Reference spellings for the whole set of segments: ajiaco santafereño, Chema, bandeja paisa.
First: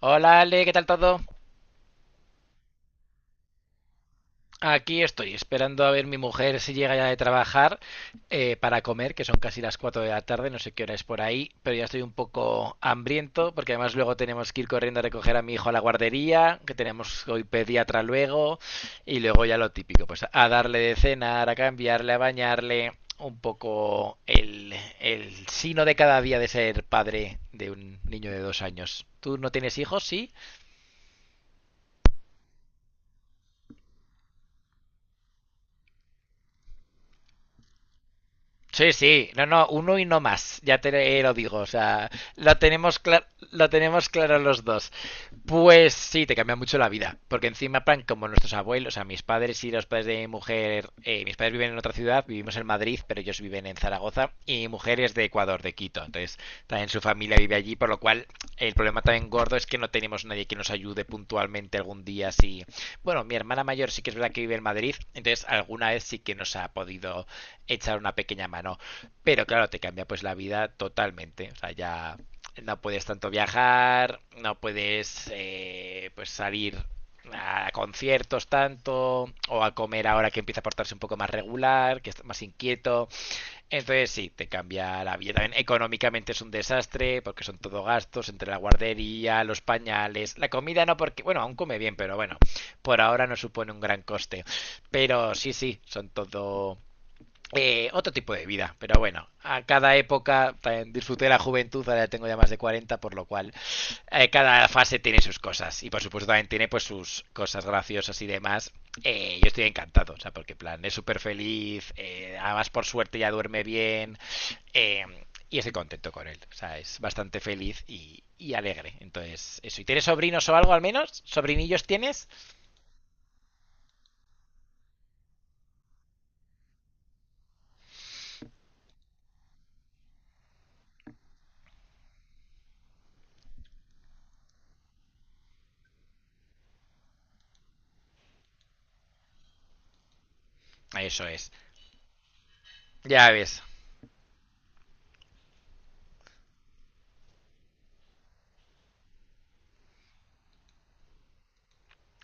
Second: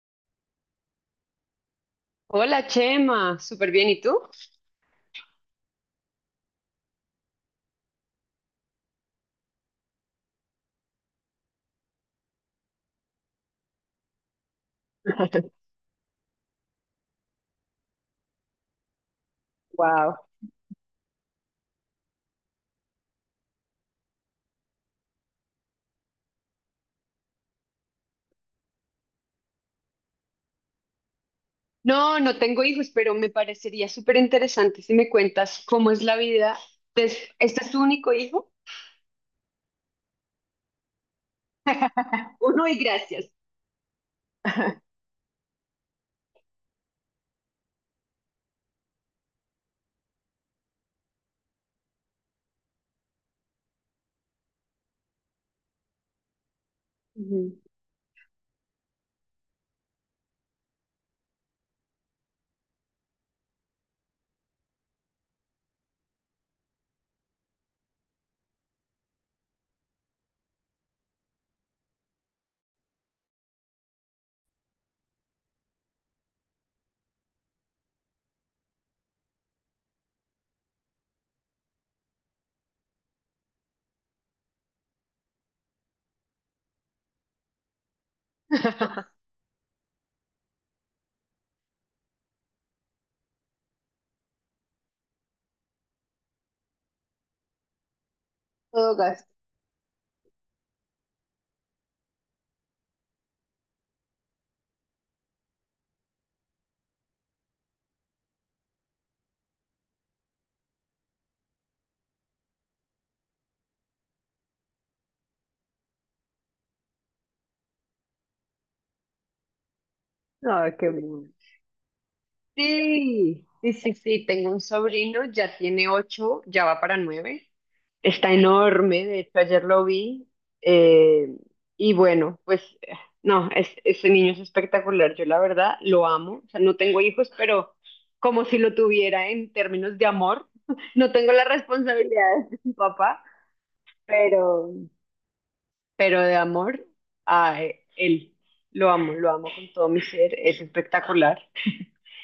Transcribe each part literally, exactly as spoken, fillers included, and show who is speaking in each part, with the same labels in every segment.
Speaker 1: Hola Ale, ¿qué tal todo?
Speaker 2: Hola Chema, súper bien, ¿y tú?
Speaker 1: Aquí estoy, esperando a ver mi mujer si llega ya de trabajar eh, para comer, que son casi las cuatro de la tarde, no sé qué hora es por ahí, pero ya estoy un poco hambriento, porque además luego tenemos que ir corriendo a recoger a mi hijo a la guardería, que tenemos hoy pediatra luego, y luego ya lo típico,
Speaker 2: Wow.
Speaker 1: pues a darle de cenar, a cambiarle, a bañarle, un poco el, el sino de cada día de ser padre de un niño de dos años. ¿Tú no tienes hijos? ¿Sí?
Speaker 2: No, no tengo hijos, pero me parecería súper interesante si me cuentas cómo es la vida. des- ¿Este es tu único hijo?
Speaker 1: Sí, sí, no, no, uno y no más, ya te eh, lo digo, o sea, lo
Speaker 2: Uno y
Speaker 1: tenemos, cla-
Speaker 2: gracias.
Speaker 1: lo tenemos claro los dos. Pues sí, te cambia mucho la vida, porque encima, plan, como nuestros abuelos, o sea, mis padres y los padres de mi mujer, eh, mis padres viven en otra ciudad, vivimos en Madrid, pero ellos viven en Zaragoza, y mi mujer es de Ecuador, de Quito, entonces también su familia vive
Speaker 2: Ujú.
Speaker 1: allí, por lo cual el problema también gordo es que no tenemos nadie que nos ayude puntualmente algún día, si... Bueno, mi hermana mayor sí que es verdad que vive en Madrid, entonces alguna vez sí que nos ha podido echar una pequeña mano. Pero claro, te cambia pues la vida totalmente. O sea, ya no puedes tanto viajar, no puedes eh, pues salir a conciertos tanto o a comer ahora que empieza a portarse un poco más regular, que está más inquieto. Entonces sí, te cambia la vida. También económicamente es un desastre porque son todo gastos entre la guardería, los pañales, la comida no porque, bueno, aún come bien, pero bueno, por ahora no supone un gran coste. Pero sí, sí, son todo eh, otro tipo de vida,
Speaker 2: Todo
Speaker 1: pero bueno,
Speaker 2: gasto.
Speaker 1: a cada época también disfruté de la juventud, ahora ya tengo ya más de cuarenta, por lo cual eh, cada fase tiene sus cosas y por supuesto también tiene pues sus cosas graciosas y demás. Eh, yo estoy encantado, o sea, porque en plan es súper feliz, eh, además por suerte ya duerme bien eh, y estoy contento con él, o sea, es bastante feliz y, y alegre. Entonces, eso, ¿y tienes sobrinos o
Speaker 2: Ah,
Speaker 1: algo al
Speaker 2: qué
Speaker 1: menos?
Speaker 2: bueno.
Speaker 1: ¿Sobrinillos tienes?
Speaker 2: Sí, sí, sí, sí, tengo un sobrino, ya tiene ocho, ya va para nueve. Está enorme, de hecho ayer lo vi. eh, y bueno, pues eh, no, es, ese niño es espectacular, yo la verdad lo amo. O sea, no tengo hijos, pero como si lo tuviera en términos de amor. No
Speaker 1: Eso
Speaker 2: tengo las
Speaker 1: es,
Speaker 2: responsabilidades de mi papá,
Speaker 1: ya ves.
Speaker 2: pero pero de amor a él. Lo amo, lo amo con todo mi ser, es espectacular.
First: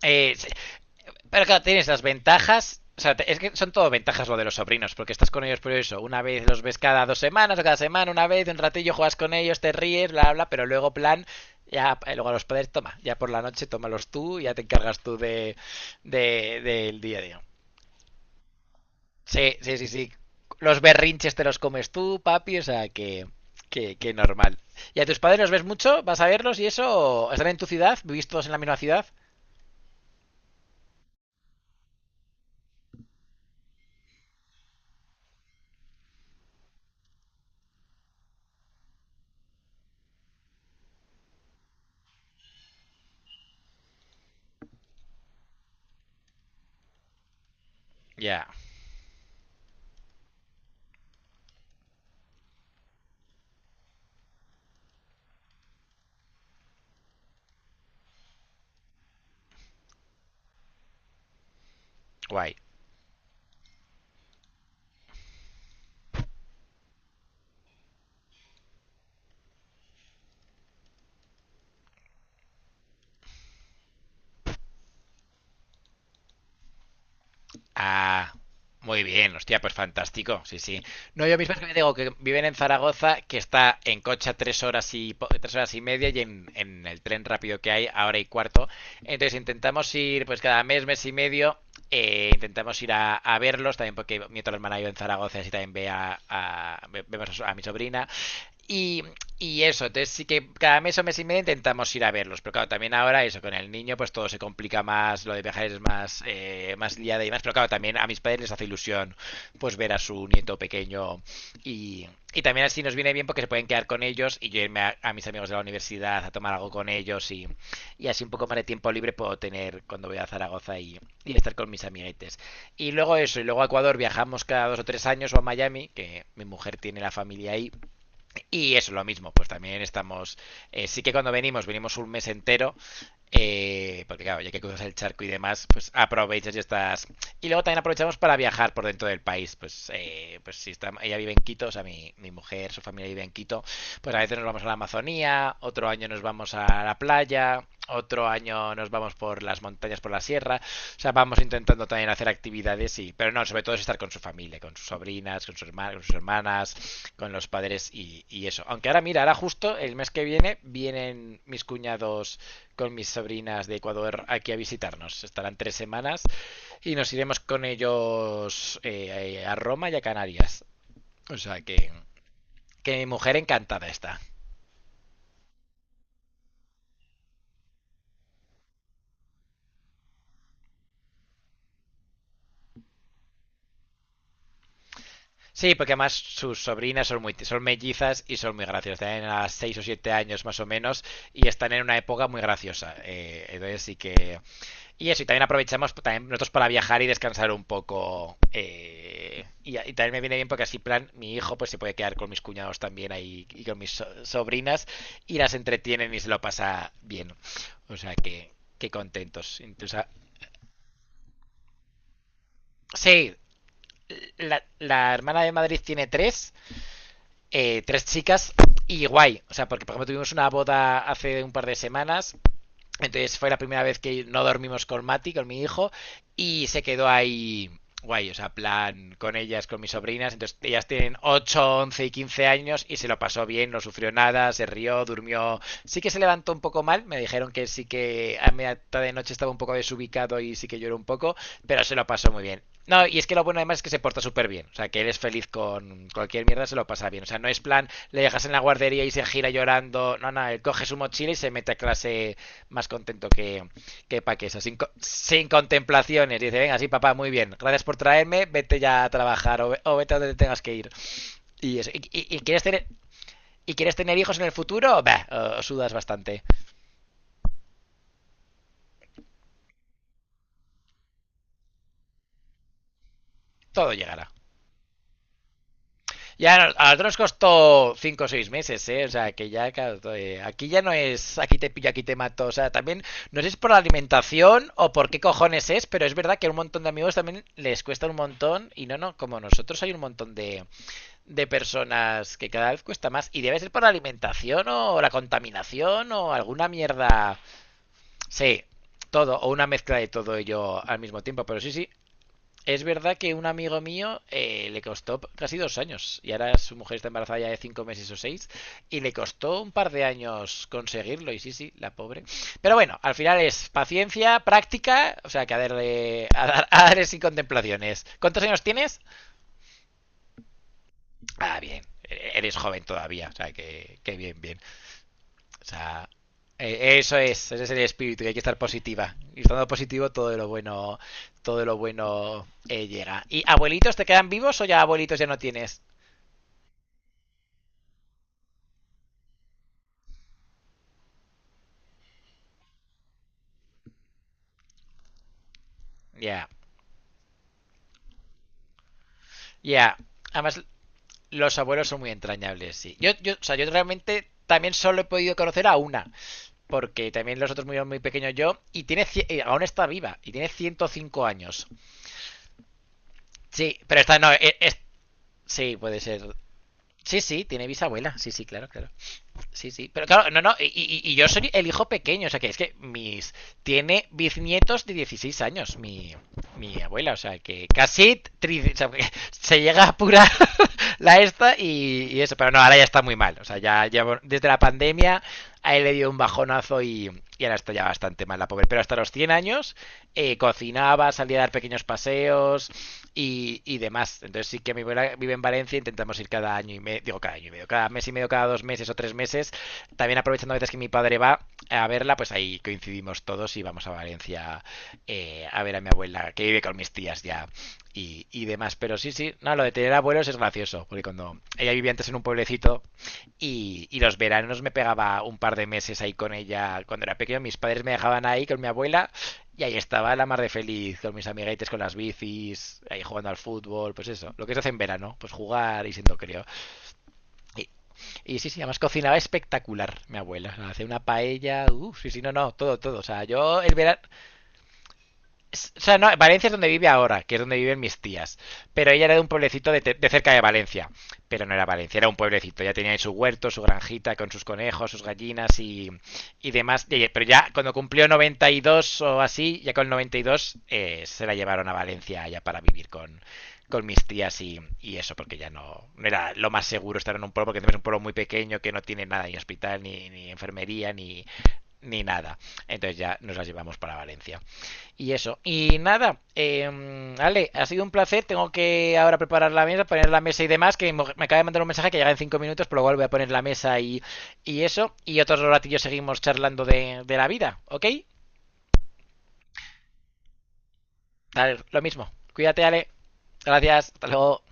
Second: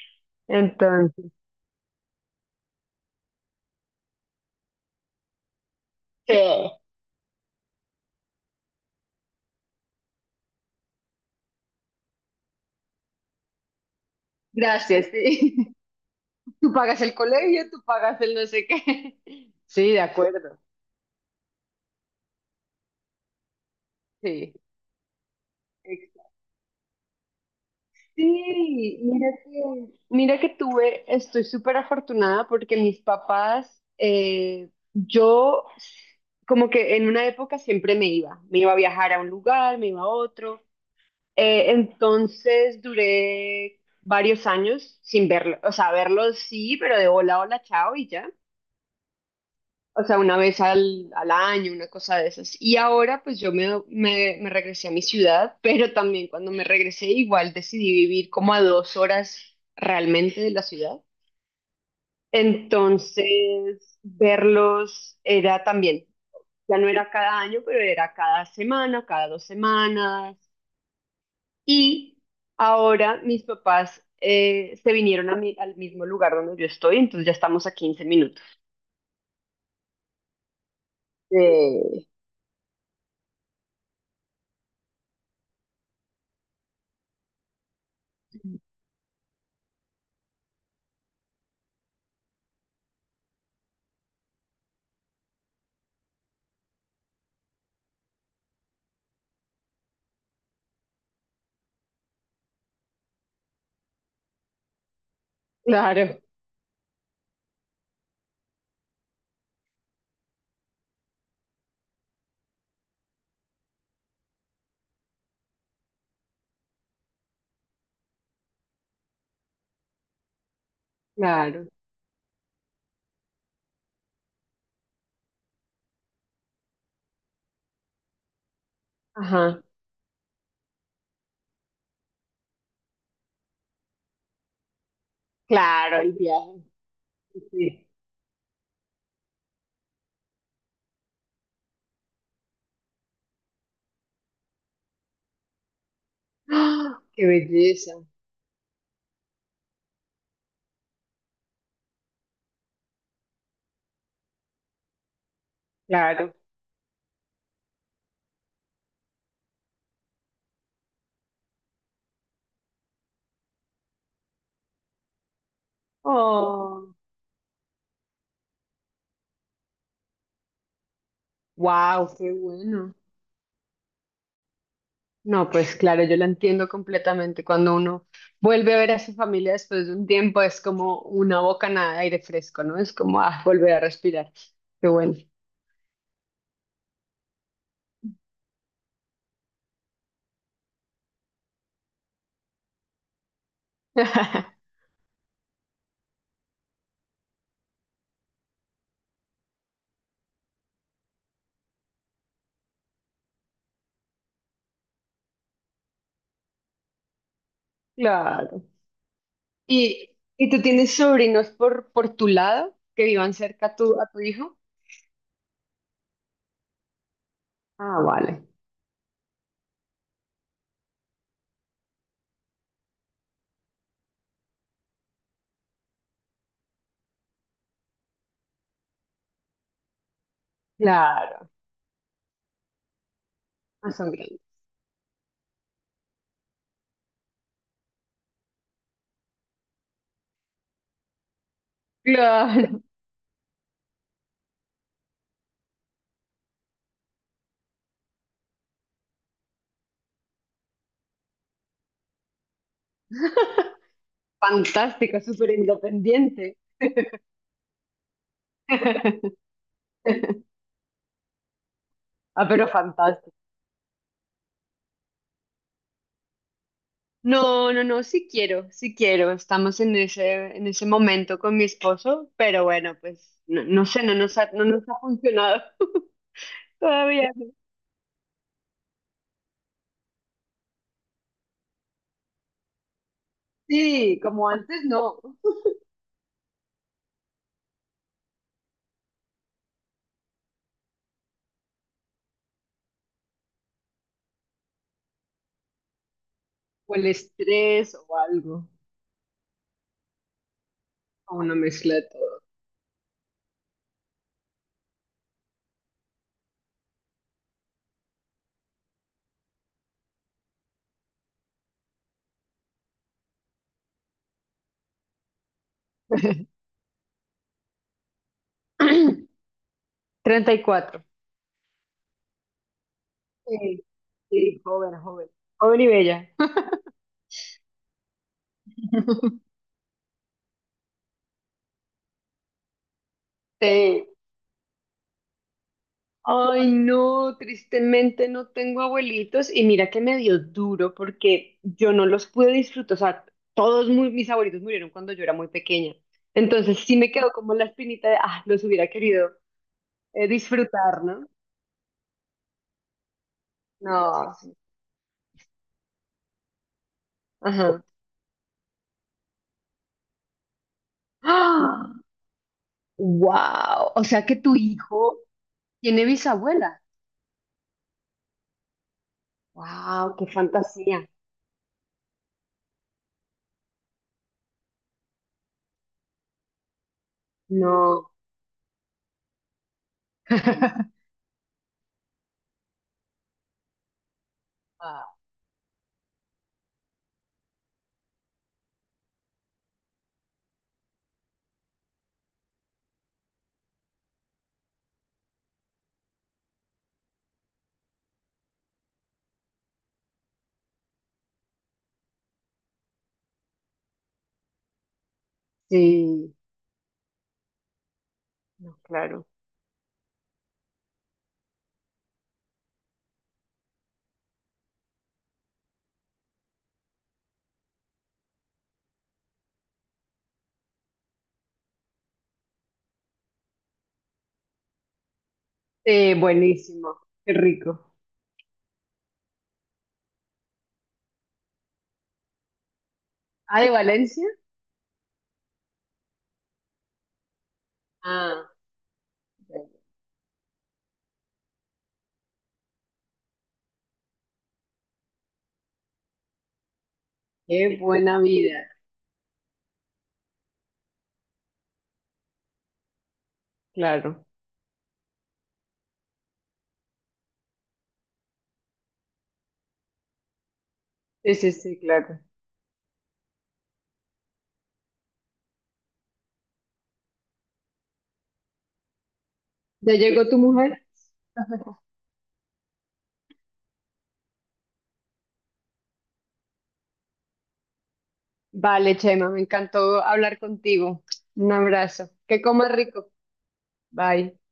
Speaker 1: Eh, sí,
Speaker 2: Entonces,
Speaker 1: pero claro, tienes las ventajas. O sea, es que son todo ventajas lo de los sobrinos, porque estás con ellos por eso. Una
Speaker 2: sí,
Speaker 1: vez los ves cada dos semanas o cada semana, una vez, un ratillo juegas con ellos, te ríes, bla, bla, pero luego, plan, ya, eh, luego a los padres, toma, ya por la noche, tómalos tú, ya te encargas
Speaker 2: gracias.
Speaker 1: tú de,
Speaker 2: Sí.
Speaker 1: de,
Speaker 2: Tú pagas
Speaker 1: del
Speaker 2: el
Speaker 1: día a día.
Speaker 2: colegio, tú pagas el no sé qué.
Speaker 1: Sí, sí, sí,
Speaker 2: Sí, de
Speaker 1: sí.
Speaker 2: acuerdo.
Speaker 1: Los berrinches te los comes tú, papi, o sea, que, que, que
Speaker 2: Sí.
Speaker 1: normal. ¿Y a tus padres los ves mucho? ¿Vas a verlos y eso? ¿Están en tu ciudad? ¿Vivís todos en la misma
Speaker 2: Sí,
Speaker 1: ciudad?
Speaker 2: mira que, mira que tuve, estoy súper afortunada porque mis papás, eh, yo como que en una época siempre me iba, me iba a viajar a un lugar, me iba a otro, eh, entonces duré varios años sin verlo, o sea, verlos sí, pero de hola, hola, chao y
Speaker 1: Ya,
Speaker 2: ya.
Speaker 1: yeah.
Speaker 2: O sea, una vez al, al año, una cosa de esas. Y ahora pues yo me, me, me regresé a mi ciudad, pero también cuando me regresé igual decidí vivir como a dos horas realmente de la ciudad.
Speaker 1: Guay.
Speaker 2: Entonces, verlos era también, ya no era cada año, pero era cada semana, cada dos semanas. Y ahora mis papás eh, se vinieron a mi- al mismo lugar donde yo estoy, entonces ya estamos a quince
Speaker 1: Ah,
Speaker 2: minutos.
Speaker 1: muy bien, hostia, pues fantástico, sí, sí. No, yo mismo es que me digo
Speaker 2: Eh,
Speaker 1: que viven en Zaragoza, que está en coche a tres horas y po- tres horas y media y en, en el tren rápido que hay a hora y cuarto. Entonces intentamos ir, pues cada mes, mes y medio, eh, intentamos ir a, a verlos también porque mi otra hermana yo en Zaragoza, así también ve a, a- ve- vemos a, su- a mi sobrina y, y eso, entonces sí que cada mes o mes y medio intentamos ir a verlos, pero claro, también ahora eso, con el niño pues todo se complica más, lo de viajar es
Speaker 2: claro,
Speaker 1: más, eh, más liada y más, pero claro, también a mis padres les hace ilusión pues ver a su nieto pequeño y, y también así nos viene bien porque se pueden quedar con ellos y yo irme a, a mis amigos de la universidad a tomar algo con ellos y, y así un poco más de tiempo libre puedo tener cuando voy a Zaragoza y, y estar
Speaker 2: claro.
Speaker 1: con mis amiguetes. Y luego eso, y luego a Ecuador viajamos cada dos o tres años o a Miami, que mi mujer tiene la familia ahí y eso, es lo mismo, pues
Speaker 2: Ajá.
Speaker 1: también estamos, eh, sí que cuando venimos, venimos un mes entero, eh, porque claro, ya que cruzas el charco y demás, pues
Speaker 2: Claro, el
Speaker 1: aprovechas y
Speaker 2: viaje.
Speaker 1: estás...
Speaker 2: Sí.
Speaker 1: Y luego también
Speaker 2: Sí.
Speaker 1: aprovechamos para viajar por dentro del país, pues, eh, pues si está, ella vive en Quito, o sea, mi, mi mujer, su familia vive en Quito, pues a veces nos vamos a la Amazonía, otro año nos vamos a la
Speaker 2: ¡Ah! ¡Qué
Speaker 1: playa,
Speaker 2: belleza!
Speaker 1: otro año nos vamos por las montañas, por la sierra, o sea, vamos intentando también hacer actividades, y pero no, sobre todo es estar con su familia, con sus sobrinas, con, sus herma- con sus
Speaker 2: Claro.
Speaker 1: hermanas, con los padres y, y eso. Aunque ahora, mira, ahora justo el mes que viene vienen mis cuñados con mis sobrinas de Ecuador aquí a visitarnos. Estarán tres semanas y
Speaker 2: Oh,
Speaker 1: nos iremos con ellos eh, a Roma y a Canarias. O sea que,
Speaker 2: wow, qué bueno.
Speaker 1: que mi mujer encantada está.
Speaker 2: No, pues claro, yo lo entiendo completamente. Cuando uno vuelve a ver a su familia después de un tiempo, es como una bocanada de aire fresco, ¿no? Es como ah, volver a respirar. Qué bueno.
Speaker 1: Sí, porque además sus sobrinas son muy, son mellizas y son muy graciosas. Tienen a seis o siete años más o menos y están en una época muy graciosa. Eh, entonces sí que... Y eso, y también aprovechamos pues, también nosotros para viajar y descansar un poco. eh, y, y también me viene bien porque así, plan, mi hijo pues se puede quedar con mis cuñados también ahí y con mis so- sobrinas y las entretienen y se lo pasa bien. O sea que,
Speaker 2: Claro.
Speaker 1: qué contentos. Entonces, ah,
Speaker 2: ¿Y, y tú tienes sobrinos por, por tu lado que vivan
Speaker 1: sí,
Speaker 2: cerca a tu, a tu hijo?
Speaker 1: la, la hermana de Madrid tiene tres eh,
Speaker 2: Ah,
Speaker 1: tres
Speaker 2: vale.
Speaker 1: chicas y guay. O sea, porque por ejemplo tuvimos una boda hace un par de semanas entonces fue la primera vez que no dormimos con Mati, con mi hijo, y se quedó ahí guay, o sea, plan con ellas, con mis sobrinas. Entonces, ellas tienen
Speaker 2: Claro.
Speaker 1: ocho, once y quince años y se lo pasó bien, no
Speaker 2: Ah, son
Speaker 1: sufrió
Speaker 2: grandes.
Speaker 1: nada, se rió, durmió. Sí que se levantó un poco mal, me dijeron que sí que a media tarde de noche estaba un poco desubicado y sí que lloró un poco, pero se lo pasó muy bien.
Speaker 2: Claro.
Speaker 1: No, y es que lo bueno además es que se porta súper bien. O sea, que él es feliz con cualquier mierda, se lo pasa bien. O sea, no es plan, le dejas en la guardería y se gira llorando. No, no, él coge su mochila y se mete a clase más contento que, que, Paqueso, sin,
Speaker 2: Fantástica,
Speaker 1: sin
Speaker 2: súper
Speaker 1: contemplaciones.
Speaker 2: independiente.
Speaker 1: Dice, venga, sí, papá, muy bien, gracias por traerme, vete ya a trabajar o, o vete a donde tengas que ir. Y, eso, y, y, y
Speaker 2: Ah,
Speaker 1: quieres
Speaker 2: pero
Speaker 1: tener...
Speaker 2: fantástico.
Speaker 1: ¿Y quieres tener hijos en el futuro? Bah, os sudas bastante.
Speaker 2: No, no, no, sí quiero, sí quiero. Estamos en ese, en ese momento con mi esposo, pero bueno, pues no, no
Speaker 1: Todo
Speaker 2: sé, no
Speaker 1: llegará.
Speaker 2: nos ha, no nos ha funcionado
Speaker 1: Ya a nosotros
Speaker 2: todavía.
Speaker 1: costó cinco o seis meses, ¿eh? O sea, que ya, claro, aquí ya no es aquí te pillo, aquí te mato. O sea, también no sé si es por la
Speaker 2: Sí, como
Speaker 1: alimentación
Speaker 2: antes
Speaker 1: o por
Speaker 2: no.
Speaker 1: qué cojones es, pero es verdad que a un montón de amigos también les cuesta un montón. Y no, no, como nosotros hay un montón de, de personas que cada vez cuesta más. Y debe ser por la alimentación o la contaminación o alguna
Speaker 2: O el
Speaker 1: mierda.
Speaker 2: estrés o
Speaker 1: Sí,
Speaker 2: algo,
Speaker 1: todo, o una mezcla de todo ello al mismo
Speaker 2: o
Speaker 1: tiempo.
Speaker 2: una
Speaker 1: Pero sí, sí,
Speaker 2: mezcla de todo.
Speaker 1: es verdad que un amigo mío eh, le costó casi dos años. Y ahora su mujer está embarazada ya de cinco meses o seis. Y le costó un par de años conseguirlo. Y sí, sí, la pobre. Pero bueno, al final es paciencia, práctica. O sea, que a darle, a, dar- a darle sin contemplaciones. ¿Cuántos años tienes?
Speaker 2: Treinta y cuatro.
Speaker 1: Ah, bien. Eres joven todavía, o sea,
Speaker 2: Sí,
Speaker 1: que, que bien, bien.
Speaker 2: sí, joven, joven.
Speaker 1: O
Speaker 2: Joven y
Speaker 1: sea,
Speaker 2: bella.
Speaker 1: eh, eso es, ese es el espíritu, que hay que estar positiva. Y estando positivo, todo lo bueno, todo lo bueno eh, llega. ¿Y abuelitos te
Speaker 2: Sí.
Speaker 1: quedan vivos o ya abuelitos ya no tienes?
Speaker 2: Ay, no, tristemente no tengo abuelitos y mira que me dio duro porque yo no los pude disfrutar, o sea, todos mu- mis abuelitos murieron cuando yo era muy pequeña.
Speaker 1: Ya, yeah. Ya.
Speaker 2: Entonces sí me quedó como la espinita de, ah, los hubiera querido
Speaker 1: Yeah.
Speaker 2: eh,
Speaker 1: Además,
Speaker 2: disfrutar, ¿no?
Speaker 1: los abuelos son muy entrañables, sí. Yo, yo, o sea, yo realmente
Speaker 2: No,
Speaker 1: también solo he podido conocer a una, porque también los otros
Speaker 2: ajá.
Speaker 1: murieron muy pequeños yo, y tiene, cien- eh, aún está viva, y tiene ciento cinco años.
Speaker 2: ¡Ah!
Speaker 1: Sí,
Speaker 2: ¡Wow!
Speaker 1: pero
Speaker 2: O
Speaker 1: esta
Speaker 2: sea
Speaker 1: no,
Speaker 2: que tu
Speaker 1: eh, es,
Speaker 2: hijo
Speaker 1: sí, puede
Speaker 2: tiene
Speaker 1: ser.
Speaker 2: bisabuela.
Speaker 1: Sí, sí, tiene bisabuela. Sí, sí, claro, claro. Sí, sí. Pero
Speaker 2: ¡Wow! ¡Qué
Speaker 1: claro, no, no. Y, y-
Speaker 2: fantasía!
Speaker 1: y yo soy el hijo pequeño. O sea, que es que mis. Tiene bisnietos de dieciséis años, mi, mi abuela. O sea, que
Speaker 2: No.
Speaker 1: casi tri- o sea, se llega a apurar la esta y, y eso. Pero no, ahora ya está muy mal. O sea, ya, ya bueno, desde la
Speaker 2: Ah,
Speaker 1: pandemia a él le dio un bajonazo y, y ahora está ya bastante mal la pobre. Pero hasta los cien años, eh, cocinaba, salía a dar pequeños paseos, y, y demás. Entonces sí que mi abuela vive en Valencia, intentamos ir cada año y medio, digo cada año y medio, cada mes y medio, cada dos meses o tres meses. También aprovechando a veces que mi padre va a verla, pues ahí coincidimos todos y vamos a Valencia eh, a ver a mi abuela,
Speaker 2: sí,
Speaker 1: que vive con mis tías ya y, y, demás.
Speaker 2: no,
Speaker 1: Pero sí,
Speaker 2: claro.
Speaker 1: sí, no, lo de tener abuelos es gracioso, porque cuando ella vivía antes en un pueblecito y, y los veranos me pegaba un par de meses ahí con ella cuando era pequeño, mis padres me dejaban ahí con mi abuela y ahí estaba la mar de feliz con mis amiguetes, con las bicis, ahí jugando al fútbol, pues eso. Lo que se hace en verano, pues jugar y
Speaker 2: Eh,
Speaker 1: siendo crío.
Speaker 2: buenísimo, qué
Speaker 1: Y,
Speaker 2: rico.
Speaker 1: y sí, sí, además cocinaba espectacular mi abuela. O sea, hacía una paella, uff, sí, sí, no, no, todo, todo. O sea,
Speaker 2: Ah,
Speaker 1: yo
Speaker 2: de
Speaker 1: el verano,
Speaker 2: Valencia.
Speaker 1: o sea, no, Valencia es donde vive ahora, que es donde viven mis tías.
Speaker 2: Ah,
Speaker 1: Pero ella era de un pueblecito de, de cerca de Valencia. Pero no era Valencia, era un pueblecito. Ya tenía ahí su huerto, su granjita con sus conejos, sus gallinas y, y demás. Pero ya cuando
Speaker 2: qué
Speaker 1: cumplió
Speaker 2: buena vida.
Speaker 1: noventa y dos o así, ya con noventa y dos eh, se la llevaron a Valencia ya para vivir con, con mis
Speaker 2: Claro.
Speaker 1: tías y, y eso, porque ya no, no era lo más seguro estar en un pueblo, porque encima es un pueblo muy pequeño que no tiene nada, ni hospital, ni, ni enfermería, ni,
Speaker 2: Sí, sí, sí,
Speaker 1: ni
Speaker 2: claro.
Speaker 1: nada. Entonces ya nos la llevamos para Valencia. Y eso. Y nada, eh, Ale, ha sido un placer. Tengo que ahora preparar la mesa,
Speaker 2: ¿Ya
Speaker 1: poner la
Speaker 2: llegó tu
Speaker 1: mesa y demás.
Speaker 2: mujer?
Speaker 1: Que me acaba de mandar un mensaje que llega en cinco minutos, pero luego voy a poner la mesa y, y eso. Y otros ratillos seguimos charlando de, de la vida, ¿ok?
Speaker 2: Vale, Chema, me encantó hablar contigo. Un
Speaker 1: Dale, lo mismo.
Speaker 2: abrazo. Que
Speaker 1: Cuídate,
Speaker 2: comas
Speaker 1: Ale.
Speaker 2: rico.
Speaker 1: Gracias. Hasta
Speaker 2: Bye.
Speaker 1: luego.